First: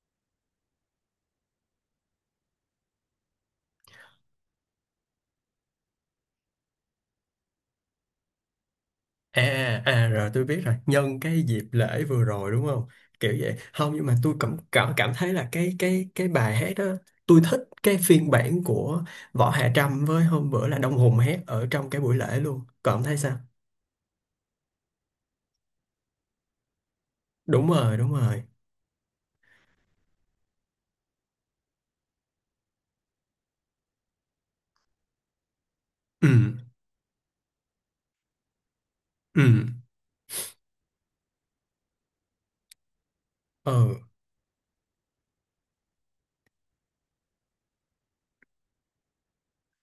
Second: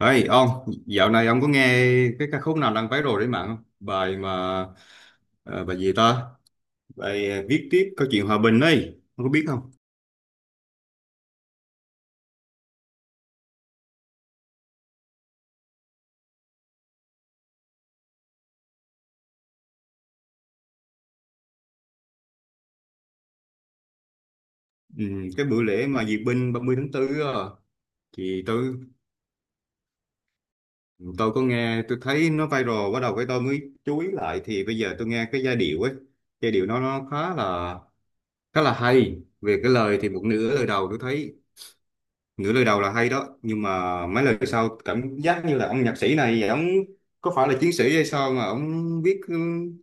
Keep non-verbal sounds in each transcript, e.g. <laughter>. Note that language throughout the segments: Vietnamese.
Ê ông, dạo này ông có nghe cái ca khúc nào đang viral trên mạng không? Bài mà ờ, bài gì ta? Bài viết tiếp câu chuyện hòa bình ấy, ông có À, biết không? Rồi tôi biết rồi. Nhân cái dịp lễ vừa rồi đúng không, kiểu vậy không? Nhưng mà tôi cảm cảm cảm thấy là cái bài hát đó, tôi thích cái phiên bản của Võ Hạ Trâm, với hôm bữa là Đông Hùng hát ở trong cái buổi lễ luôn. Còn ông thấy sao? Ừ, cái bữa lễ mà duyệt binh 30/4 á, Đúng rồi, đúng rồi. thì tôi có nghe, tôi thấy nó viral, bắt đầu cái tôi mới chú ý lại, thì bây giờ tôi nghe cái giai điệu ấy, ừ giai điệu nó khá là hay. ừ Về cái lời thì một nửa lời đầu tôi thấy, nửa lời đầu là hay đó, nhưng ừ mà mấy lời sau cảm giác như là ông nhạc sĩ này ông có phải là chiến sĩ hay sao mà ông viết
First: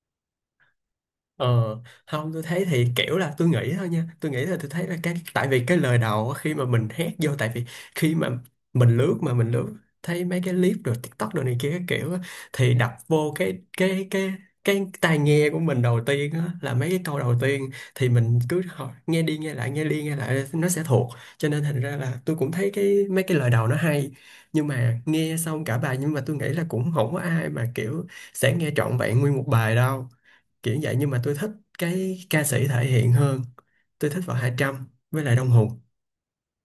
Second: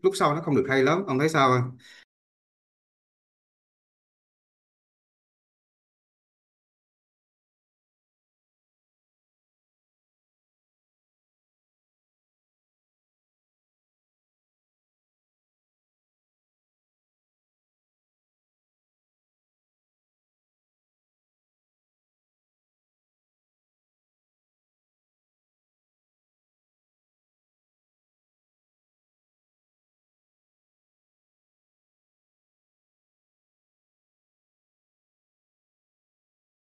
lúc sau nó không được hay lắm. Ông thấy Ờ, sao không? không, tôi thấy thì kiểu là tôi nghĩ thôi nha, tôi nghĩ là tôi thấy là cái, tại vì cái lời đầu á, khi mà mình hét vô, tại vì khi mà mình lướt, mà mình lướt thấy mấy cái clip rồi TikTok rồi này kia cái kiểu á, thì đập vô cái tai nghe của mình đầu tiên á, là mấy cái câu đầu tiên, thì mình cứ hỏi, nghe đi nghe lại nghe đi nghe lại nó sẽ thuộc, cho nên thành ra là tôi cũng thấy cái mấy cái lời đầu nó hay, nhưng mà nghe xong cả bài, nhưng mà tôi nghĩ là cũng không có ai mà kiểu sẽ nghe trọn vẹn nguyên một bài đâu, kiểu vậy. Nhưng mà tôi thích cái ca sĩ thể hiện hơn. Tôi thích Võ Hạ Trâm với lại Đông Hùng.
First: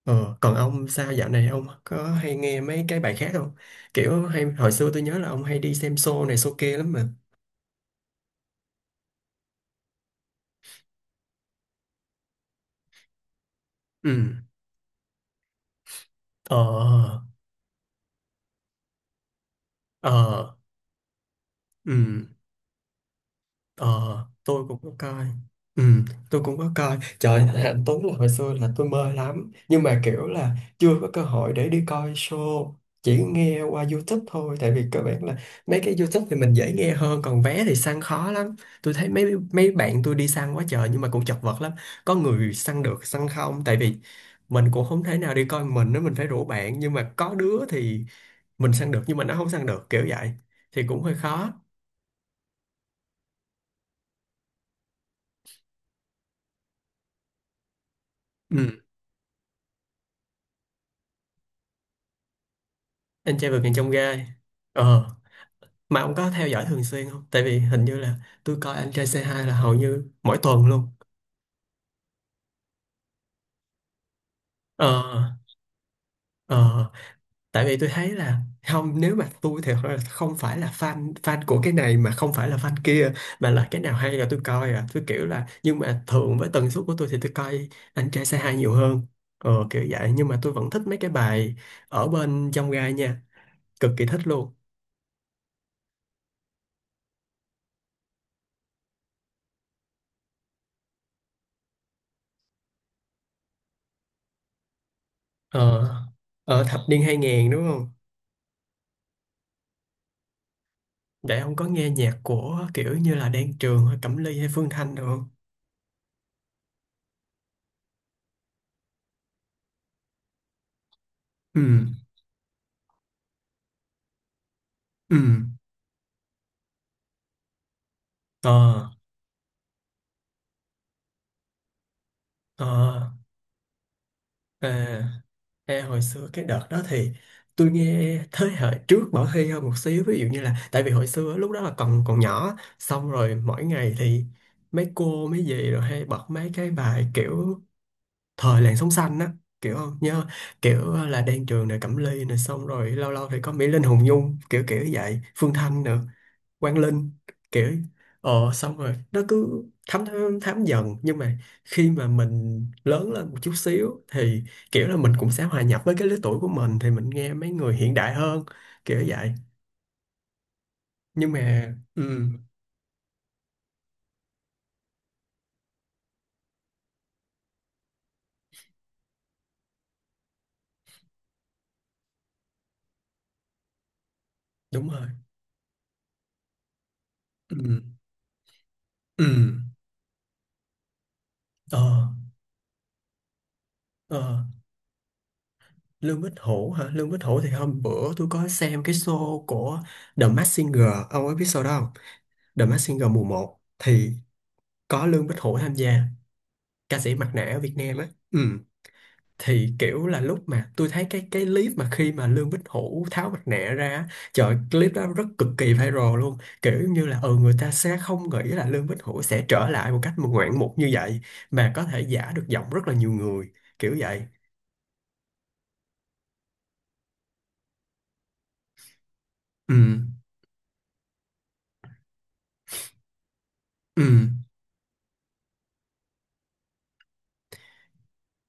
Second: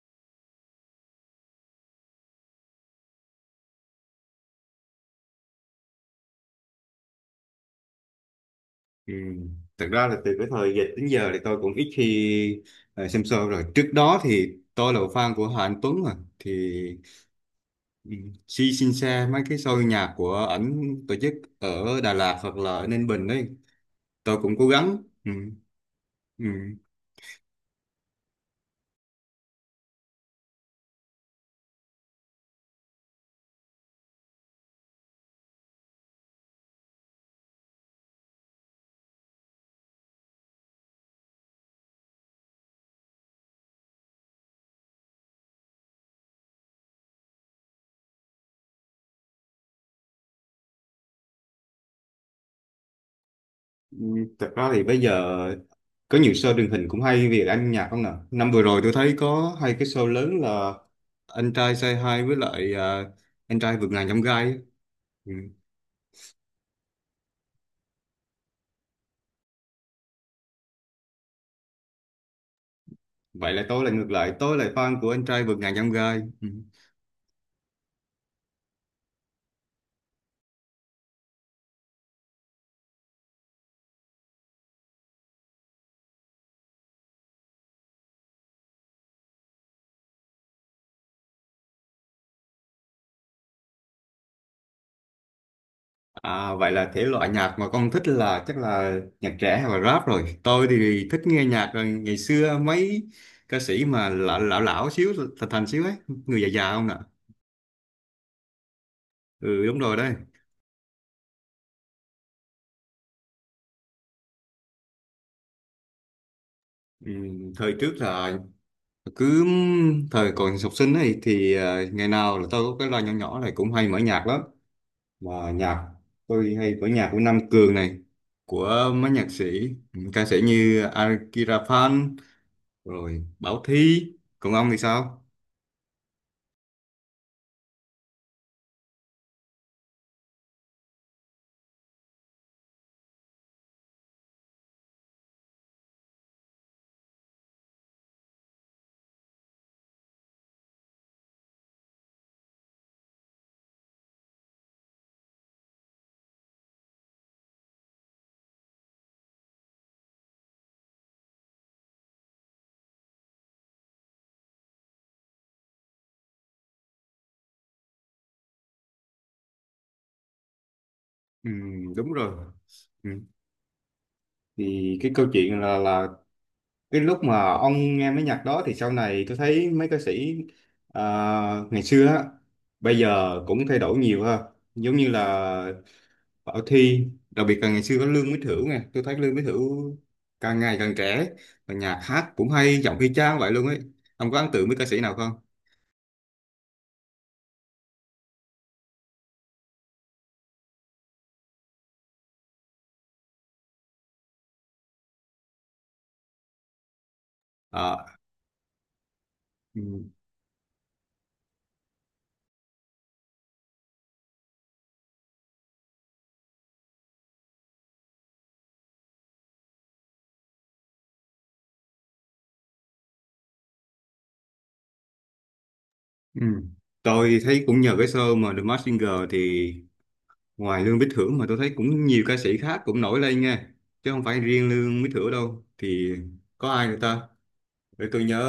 Ờ, còn ông sao, dạo này ông có hay nghe mấy cái bài khác không? Kiểu hay hồi xưa tôi nhớ là ông hay đi xem show này show kia lắm mà. Ừ, thật ra là từ cái thời dịch đến giờ thì tôi cũng ít khi xem show, rồi trước đó ừ thì tôi là fan của Hà Anh Tuấn mà thì ờ ừ, si xin xe mấy cái show nhạc của ờ ảnh tổ chức ở Đà ừ Lạt hoặc là ở Ninh Bình đấy. Ờ, Tôi cũng tôi cố cũng có gắng. coi. Ừ. Ừ, tôi cũng có Ừ. coi. Trời, <laughs> anh Tuấn là hồi xưa là tôi mê lắm. Nhưng mà kiểu là chưa có cơ hội để đi coi show. Chỉ nghe qua YouTube thôi. Tại vì các bạn là mấy cái YouTube thì mình dễ nghe hơn. Còn vé thì săn khó lắm. Tôi thấy mấy mấy bạn tôi đi săn quá trời nhưng mà cũng chật vật lắm. Có người săn được, săn không. Tại vì mình cũng không thể nào đi coi mình nữa. Mình phải rủ bạn. Nhưng mà có đứa thì mình săn được nhưng mà nó không săn được. Kiểu vậy. Thì cũng hơi khó. Ừ, thật ra thì bây giờ có nhiều show truyền hình cũng hay về âm nhạc, không nào năm vừa rồi Ừ. tôi thấy có hai cái show lớn là anh trai Say Hi với lại à, Anh trai anh vượt ngàn trai chông vượt ngàn chông gai. gai á. Ờ, Ừ, mà ông có theo dõi thường xuyên không, tại vì hình như là tôi coi anh trai c hai là hầu như mỗi tuần luôn. vậy là tôi là ngược lại, tôi là fan của anh ờ trai vượt ngàn chông gai. Ừ. ờ Tại vì tôi thấy là, không, nếu mà tôi thì thật ra là không phải là fan fan của cái này mà không phải là fan kia, mà là cái nào hay là tôi coi à, tôi kiểu là, nhưng mà thường với tần suất của tôi thì tôi coi anh trai c hai nhiều hơn. Ờ, kiểu vậy. Nhưng mà tôi vẫn thích mấy cái bài ở bên trong gai nha, cực kỳ thích luôn. À, vậy là thể loại nhạc mà con thích là chắc là nhạc trẻ hay là rap, rồi tôi thì thích nghe nhạc, rồi ngày xưa mấy ca sĩ mà lão lão, lão xíu, thành thành xíu ờ ấy, người già Ở già thập không nè. niên 2000 đúng không? Ừ, đúng rồi đấy. Vậy ông có nghe nhạc của kiểu như là Đan Trường hay Cẩm Ly hay Phương Thanh được không? Ừ, thời trước là cứ thời còn học sinh ấy thì à, ừ ngày nào là tôi có cái loa nhỏ nhỏ này cũng hay mở nhạc lắm, ừ mà nhạc, tôi hay mở nhạc của Nam Cường này, Ờ, của mấy nhạc sĩ, ca sĩ như Akira Phan, ờ, rồi Bảo Thy. Còn ông thì à, sao? Ê, hồi xưa cái đợt đó thì tôi nghe thế hệ trước Bảo Hy hơn một xíu, ví dụ như là, tại vì hồi xưa lúc đó là còn còn nhỏ, xong rồi mỗi ngày thì mấy cô mấy dì rồi hay bật mấy cái bài kiểu thời làn sóng xanh á, kiểu không nhớ, kiểu là Đan Trường này, Cẩm Ly này, xong rồi lâu lâu thì có Mỹ Linh, Hùng Nhung, kiểu kiểu vậy, Phương Thanh nữa, Quang Linh, kiểu, ờ, xong rồi nó cứ thấm thấm, thấm dần. Nhưng mà khi mà mình lớn lên một chút xíu thì kiểu là mình cũng sẽ hòa nhập với cái lứa tuổi của mình thì mình nghe mấy người hiện đại hơn, kiểu vậy. Nhưng mà Ừ, ừ, đúng rồi. Ừ, thì cái câu chuyện là cái lúc mà ông nghe mấy nhạc đó thì sau này tôi thấy mấy ca sĩ à, ngày xưa á, bây giờ cũng thay đổi nhiều ha. đúng Giống như rồi. là Bảo Thy, đặc ừ biệt là ngày xưa có Lương Mỹ Thửu nè. Tôi thấy ừ Lương Mỹ Thửu càng ngày càng trẻ, và nhạc ờ hát cũng hay, giọng y chang vậy luôn ấy. Ông có ờ ấn tượng với ca sĩ nào không? Lương Bích Hữu hả? Lương Bích Hữu thì hôm bữa tôi có xem cái show của The Masked Singer, ông ấy biết show đó không? The Masked Singer mùa một thì có Lương Bích Hữu tham gia, ca sĩ mặt nạ ở Việt Nam Ờ. á. Ừ, thì Ừ. kiểu là lúc mà tôi thấy cái clip mà khi mà Lương Bích Hữu tháo mặt nạ ra á, trời ơi, clip đó rất cực kỳ viral luôn, kiểu như là ừ, người ta sẽ không nghĩ là Lương Bích Hữu sẽ trở lại một cách mà ngoạn mục như vậy, mà có thể giả được giọng rất là nhiều người, kiểu vậy. Ừ, tôi thấy cũng nhờ cái show mà The Masked Singer thì ừ ngoài Lương Mỹ thưởng mà tôi thấy cũng nhiều ca sĩ khác cũng nổi lên nha, ừ chứ không phải riêng Lương Mỹ thưởng đâu. Thì có ai nữa ta? Để tôi nhớ.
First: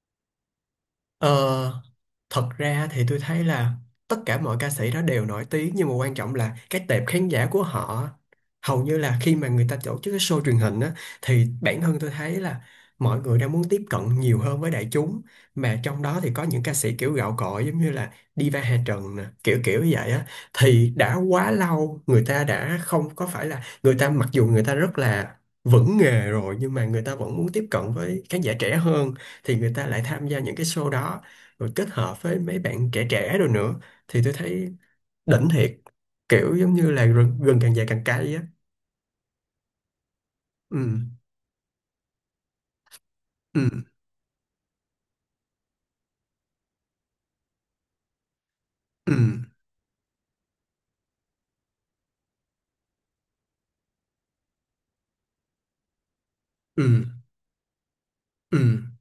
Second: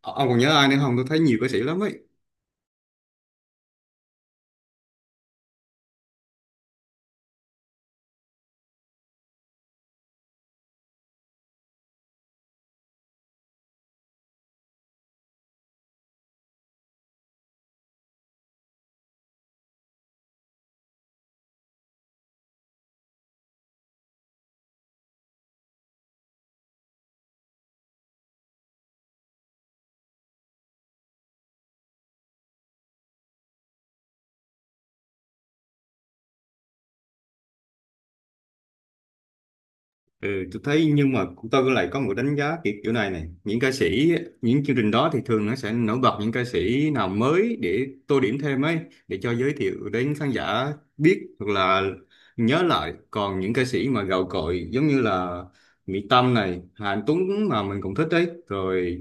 Ông còn nhớ ai nữa không? Tôi thấy nhiều ca sĩ lắm Ờ, ấy. thật ra thì tôi thấy là tất cả mọi ca sĩ đó đều nổi tiếng, nhưng mà quan trọng là cái tệp khán giả của họ. Hầu như là khi mà người ta tổ chức cái show truyền hình á, thì bản thân tôi thấy là mọi người đang muốn tiếp cận nhiều hơn với đại chúng, mà trong đó thì có những ca sĩ kiểu gạo cội giống như là Diva Hà Trần nè, kiểu kiểu như vậy á, thì đã quá lâu người ta đã không có, phải là người ta mặc dù người ta rất là vững nghề rồi nhưng mà người ta vẫn muốn tiếp cận với khán giả trẻ hơn, thì người ta lại tham gia những cái show đó, rồi kết hợp với mấy bạn trẻ trẻ rồi nữa, thì tôi thấy đỉnh thiệt, kiểu giống như là rừng, rừng càng dài càng cay á. Ừ, tôi ừ thấy, nhưng mà tôi lại có một đánh giá kiểu này này những ừ ca sĩ, những chương trình đó thì thường nó sẽ nổi bật những ca sĩ nào mới để tô điểm thêm ấy, ừ để cho giới thiệu đến khán giả biết hoặc là nhớ lại. Còn những ca sĩ mà gạo cội giống như là Mỹ Tâm này, Hà ừ Anh Tuấn mà mình cũng thích đấy ừ rồi,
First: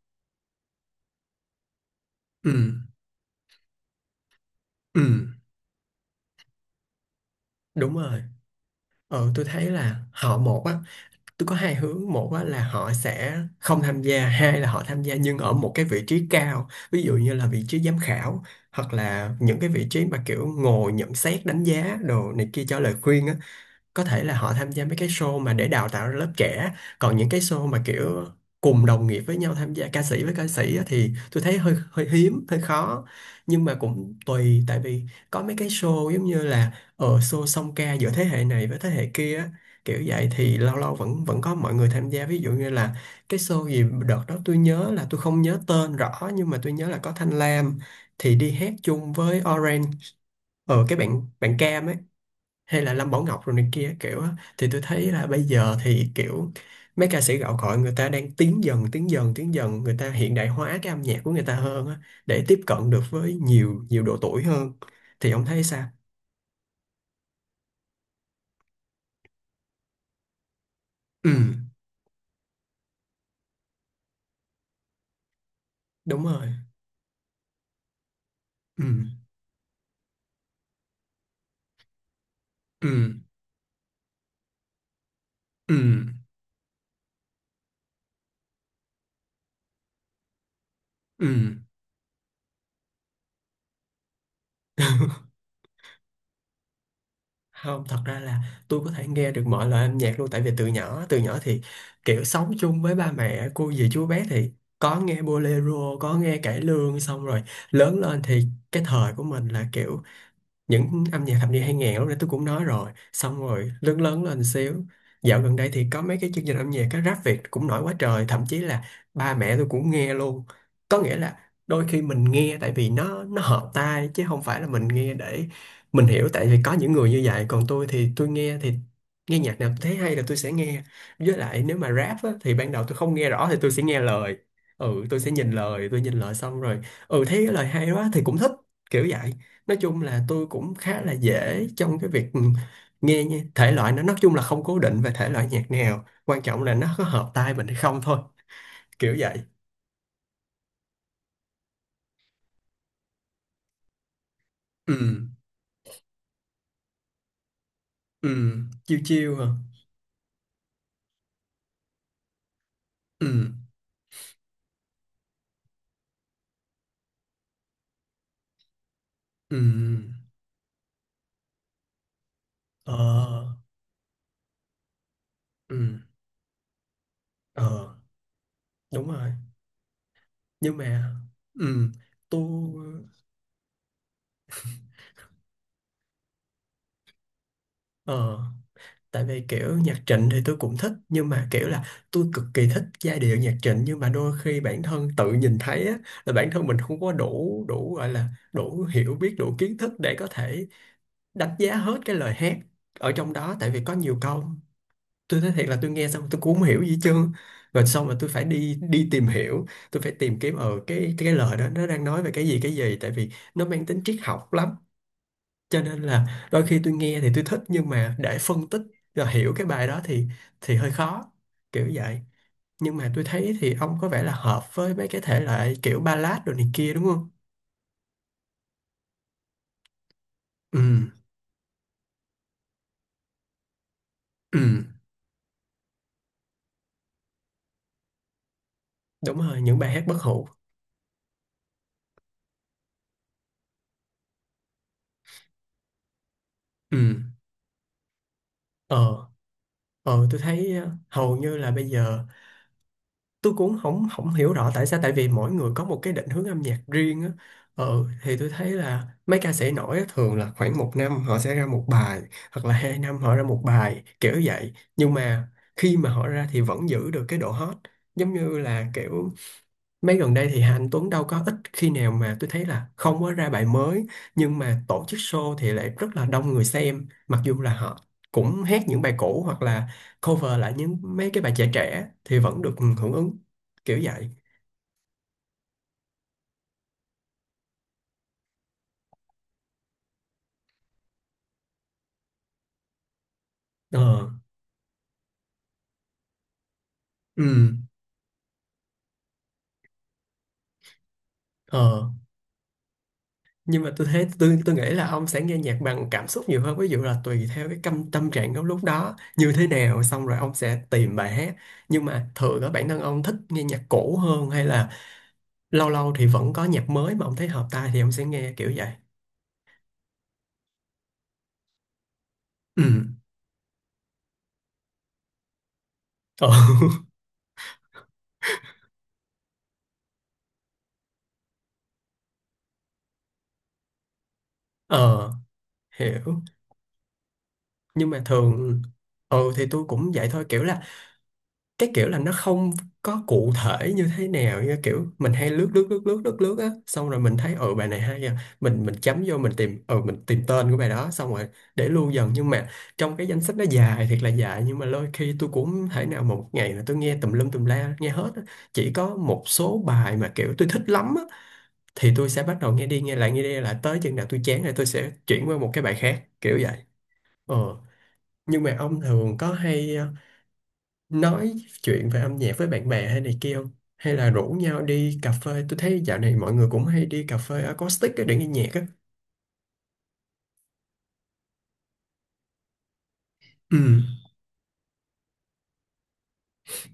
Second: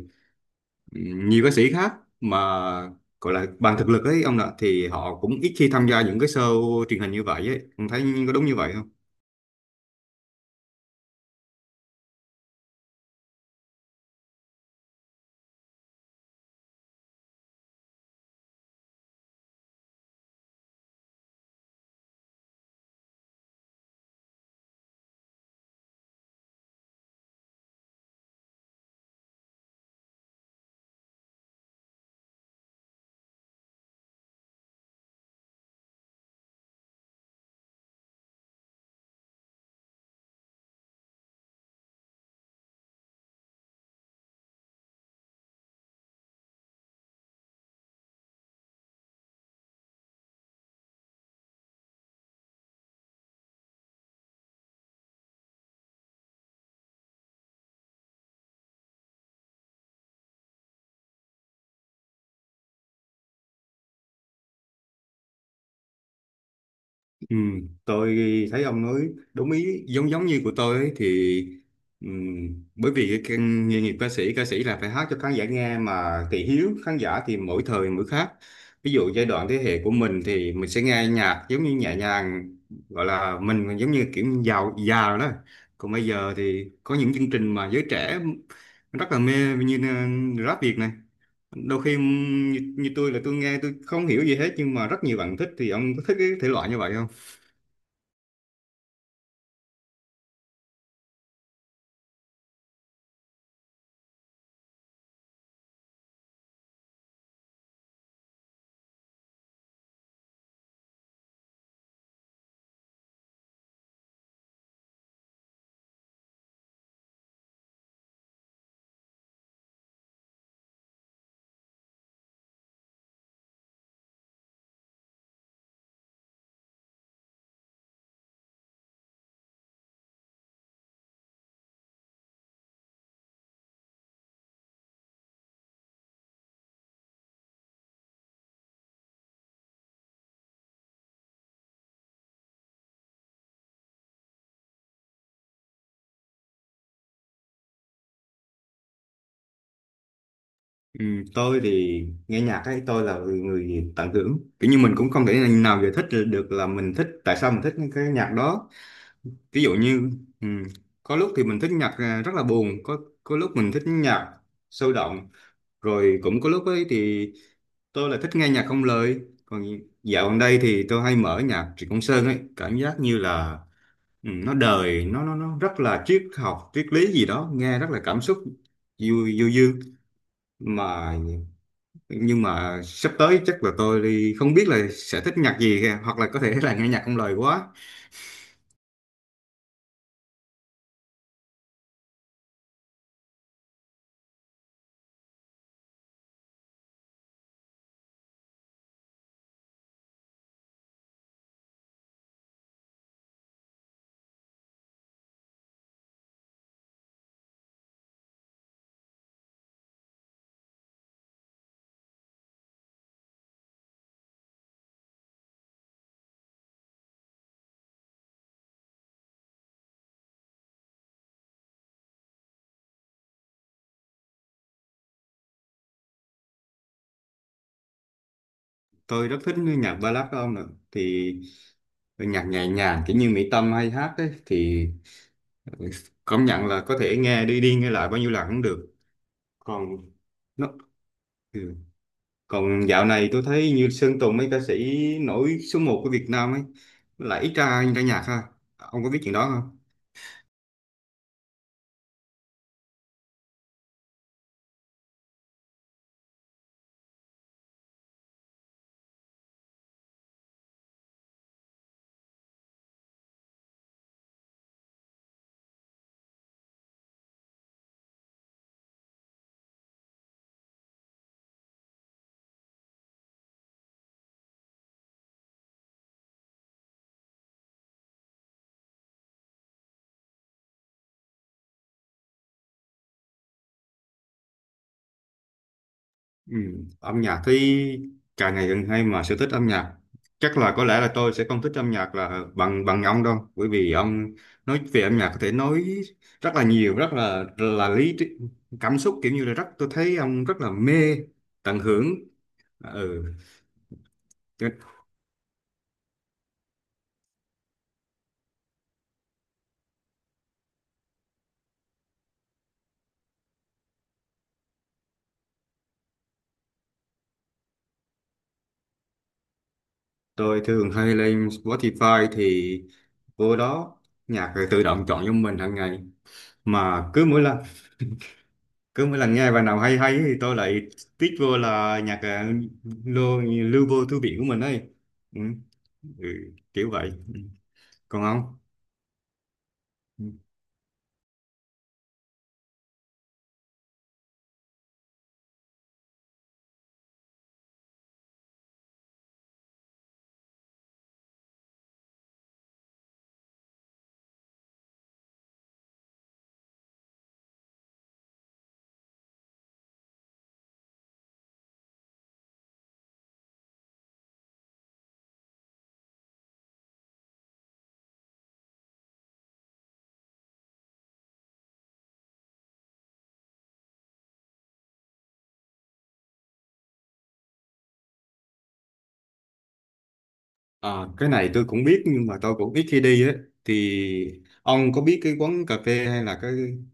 nhiều ca sĩ khác mà ừ gọi là bằng thực lực ấy ông ạ, thì ừ họ cũng ít khi tham gia những cái show truyền hình như vậy ấy. Ông Đúng thấy rồi. có đúng như vậy không? Ờ, tôi thấy là họ một á, tôi có hai hướng: một á là họ sẽ không tham gia, hai là họ tham gia nhưng ở một cái vị trí cao, ví dụ như là vị trí giám khảo, hoặc là những cái vị trí mà kiểu ngồi nhận xét đánh giá đồ này kia cho lời khuyên á. Có thể là họ tham gia mấy cái show mà để đào tạo ra lớp trẻ. Còn những cái show mà kiểu cùng đồng nghiệp với nhau tham gia, ca sĩ với ca sĩ á, thì tôi thấy hơi hơi hiếm, hơi khó. Nhưng mà cũng tùy, tại vì có mấy cái show giống như là ở show song ca giữa thế hệ này với thế hệ kia á, kiểu vậy thì lâu lâu vẫn vẫn có mọi người tham gia, ví dụ như là cái show gì đợt đó tôi nhớ là, tôi không nhớ tên rõ, nhưng mà tôi nhớ là có Thanh Lam thì đi hát chung với Orange, ở cái bạn bạn Cam ấy, hay là Lâm Bảo Ngọc rồi này kia kiểu á. Thì tôi thấy là bây giờ thì kiểu mấy ca sĩ gạo cội người ta đang tiến dần người ta hiện đại hóa cái âm nhạc của người ta hơn á, để tiếp cận được với nhiều nhiều độ tuổi hơn. Thì ông thấy sao? Ừ, tôi thấy ông nói đúng ý, giống giống như của tôi ấy, thì ừ bởi vì cái nghề nghiệp ca sĩ là phải hát cho khán giả nghe, Đúng mà thị rồi. hiếu khán giả thì mỗi thời mỗi khác. ừ Ví dụ giai đoạn thế hệ của mình thì mình sẽ nghe nhạc giống như nhẹ nhàng, ừ gọi là mình giống như kiểu giàu già rồi đó. ừ Còn bây giờ thì có những chương trình mà giới trẻ rất là mê như rap Việt này. ừ Đôi khi như tôi là tôi nghe, tôi không hiểu gì hết nhưng mà rất nhiều <laughs> bạn thích. Thì ông có thích cái thể loại như vậy không? Không, thật ra là tôi có thể nghe được mọi loại âm nhạc luôn, tại vì từ nhỏ thì kiểu sống chung với ba mẹ cô dì chú bé thì có nghe bolero, có nghe cải lương, xong rồi lớn lên thì cái thời của mình là kiểu những âm nhạc thập niên 2000, lúc nãy tôi cũng nói rồi, xong rồi lớn lớn lên xíu, dạo gần đây thì có mấy cái chương trình âm nhạc, cái rap Việt cũng nổi quá trời, thậm chí là ba mẹ tôi cũng nghe luôn. Có nghĩa là đôi khi mình nghe tại vì nó hợp tai, chứ không phải là mình nghe để mình hiểu, tại vì có những người như vậy. Còn tôi thì tôi nghe thì nghe nhạc nào tôi thấy hay là tôi sẽ nghe. Với lại nếu mà rap á, thì ban đầu tôi không nghe rõ thì tôi sẽ nghe lời, ừ, tôi sẽ nhìn lời, tôi nhìn lời xong rồi ừ, thấy cái lời hay quá thì cũng thích, kiểu vậy. Nói chung là tôi cũng khá là dễ trong cái việc nghe nha. Thể loại nó nói chung là không cố định về thể loại nhạc nào, quan trọng là nó có hợp tai mình hay không thôi, kiểu vậy. Ừ, tôi thì nghe nhạc ấy, tôi là người tận hưởng, kiểu như mình ừ cũng không thể nào giải thích được là mình thích tại sao mình thích những cái ừ nhạc đó. Chiêu chiêu hả? Ví dụ như ừ, có lúc thì mình thích nhạc rất là buồn, ừ có lúc mình thích nhạc sôi động, rồi cũng có lúc ấy thì tôi là thích nghe nhạc không lời. ừ Còn dạo gần đây thì tôi hay mở nhạc Trịnh Công Sơn ấy, cảm giác như là ờ nó đời, nó ừ rất là triết học, triết lý gì đó, nghe rất ờ là cảm xúc, Đúng du rồi. du dương Nhưng mà mà ừ, nhưng tôi mà sắp tới chắc là tôi đi, không biết là sẽ thích nhạc gì kìa. Hoặc là có thể là nghe nhạc không lời quá. ờ, tại vì kiểu nhạc Trịnh thì tôi cũng thích nhưng mà kiểu là tôi cực kỳ thích giai điệu nhạc Trịnh, nhưng mà đôi khi bản thân tự nhìn thấy á, là bản thân mình không có đủ, gọi là đủ hiểu biết, đủ kiến thức để có thể đánh giá hết cái lời hát ở trong đó, tại vì có nhiều câu tôi nói thiệt là tôi nghe xong tôi cũng không hiểu gì hết trơn, rồi xong mà tôi phải đi đi tìm hiểu, tôi phải tìm kiếm ở cái lời đó nó đang nói về cái gì, tại vì nó mang tính Triết học lắm, cho nên là đôi khi tôi nghe thì tôi thích, nhưng mà để phân tích và hiểu cái bài đó thì hơi khó, kiểu vậy. Nhưng mà tôi thấy thì ông có vẻ là hợp với mấy cái thể loại kiểu ballad rồi này kia, đúng không? Tôi rất thích nhạc ballad của ông nữa, Ừ, thì nhạc nhẹ nhàng kiểu như Mỹ Tâm hay hát ấy, ừ, thì công nhận là có thể nghe đi đi nghe lại bao nhiêu lần cũng được. đúng rồi, những Còn bài hát bất hủ. nó Ừ. Còn dạo này tôi thấy như Sơn Tùng, mấy ca sĩ nổi số một của Việt Nam ấy Ừ. lại ít ra ra nhạc ha. ờ Ông có biết chuyện đó không? ờ, tôi thấy, hầu như là bây giờ tôi cũng không không hiểu rõ tại sao, tại vì mỗi người có một cái định hướng âm nhạc riêng á. Ờ, thì tôi thấy là mấy ca sĩ nổi á, thường là khoảng một năm họ sẽ ra một bài, hoặc là hai năm họ ra một bài, kiểu vậy. Nhưng mà khi mà họ ra thì vẫn giữ được cái độ hot, giống như là kiểu mấy gần đây thì Hà Anh Tuấn đâu có ít khi nào mà tôi thấy là không có ra bài mới, nhưng mà tổ chức show thì lại rất là đông người xem, mặc dù là họ cũng hát những bài cũ, hoặc là cover lại những mấy cái bài trẻ trẻ thì vẫn được hưởng ứng, kiểu vậy. Ừ, âm nhạc thì càng ngày càng hay, mà sở thích âm nhạc chắc là có lẽ là tôi sẽ không thích âm nhạc là bằng bằng ông đâu, bởi vì ông Ờ. nói về âm nhạc có thể nói rất là nhiều, rất là Ừ. là lý trí, cảm xúc, kiểu như là rất, tôi thấy ông rất là mê tận Ờ, hưởng. Ừ. nhưng mà tôi thấy tôi Chứ tôi nghĩ là ông sẽ nghe nhạc bằng cảm xúc nhiều hơn, ví dụ là tùy theo cái tâm tâm trạng của lúc đó như thế nào, xong rồi ông sẽ tìm bài hát. Nhưng mà thường ở bản thân ông thích nghe nhạc cũ hơn, hay là lâu lâu thì vẫn có nhạc mới mà ông thấy hợp tai thì ông sẽ nghe, kiểu vậy. tôi thường hay lên Spotify, thì Ừ. vô đó nhạc tự động chọn cho mình hàng ngày, Ờ. <laughs> mà cứ mỗi lần nghe bài nào hay hay thì tôi lại tích vô là nhạc, lưu vô thư viện của mình ấy. Ờ, Ừ. Ừ, hiểu. kiểu vậy. Ừ. Nhưng mà Còn ông. thường, ừ, thì tôi cũng Ừ. vậy thôi, kiểu là cái kiểu là nó không có cụ thể như thế nào, như kiểu mình hay lướt lướt lướt lướt lướt lướt á, xong rồi mình thấy, ừ, bài này hay à, mình chấm vô, mình tìm, ừ, mình tìm tên của bài đó, xong rồi để lưu dần. Nhưng mà trong cái danh sách nó dài thiệt là dài, nhưng mà đôi khi tôi cũng không thể nào mà một ngày là tôi nghe tùm lum tùm la nghe hết á. Chỉ có một số bài mà kiểu tôi thích lắm thì tôi sẽ bắt đầu nghe đi nghe lại, nghe đi nghe lại tới chừng nào tôi chán rồi tôi sẽ chuyển qua một cái bài khác, kiểu vậy. Ờ, nhưng mà ông thường có hay nói chuyện về âm nhạc với bạn bè hay này kia không, hay là rủ nhau đi cà phê? Tôi thấy dạo này mọi người cũng hay đi cà phê acoustic á để nghe nhạc á. À, cái này tôi cũng biết nhưng mà tôi cũng ít khi đi ấy, Ừ. thì ông có biết cái quán cà phê hay là cái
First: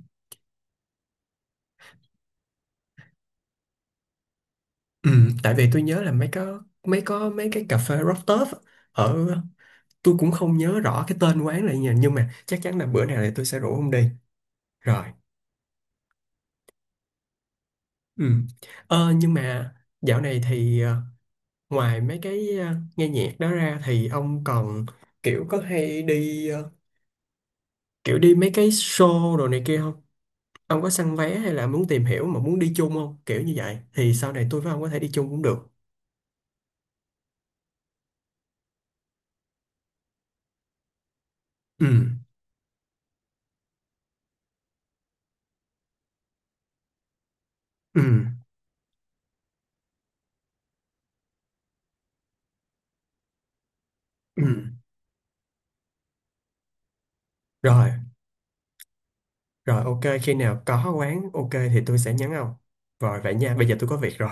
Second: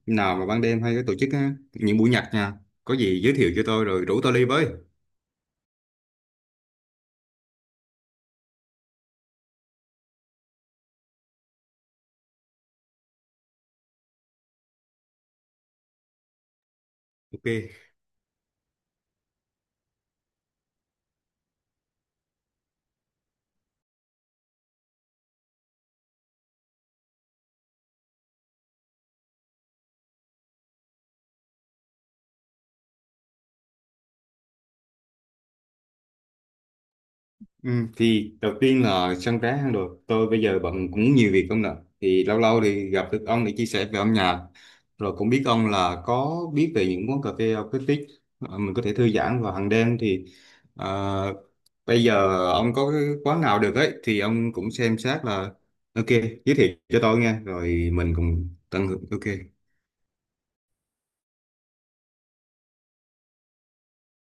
nào mà ban đêm hay cái tổ chức á, những buổi nhạc nha, có gì giới thiệu cho tôi rồi rủ tôi đi với. Ừ, tại vì tôi nhớ là mấy có mấy có mấy cái cà phê rooftop á, ở, tôi cũng không nhớ rõ cái tên quán là gì nhờ, nhưng mà chắc chắn là bữa nào thì tôi sẽ rủ ông đi. Rồi. Ok. Ừ. Ờ, nhưng mà dạo này thì ngoài mấy cái nghe nhạc đó ra thì ông còn kiểu có hay đi kiểu đi mấy cái show đồ này kia không? Ông có săn vé hay là muốn tìm hiểu mà muốn đi chung không? Kiểu như vậy thì sau này tôi với ông có thể đi chung cũng được. Ừ, thì đầu tiên là sân trái hang được, tôi bây giờ bận cũng nhiều việc không nè, Ừ, thì lâu lâu thì gặp được ông để chia sẻ về âm nhạc, rồi cũng biết ông là có biết về những quán cà phê acoustic, ừ, mình có thể thư giãn vào hàng đêm thì ờ, bây giờ ông có cái quán nào được ấy thì ừ. ông cũng xem xét là ok, giới thiệu cho tôi nghe Rồi, rồi mình cùng tận hưởng. Ok. rồi, ok, khi nào có quán ok thì tôi sẽ nhắn ông. Rồi vậy nha, bây giờ tôi có việc rồi.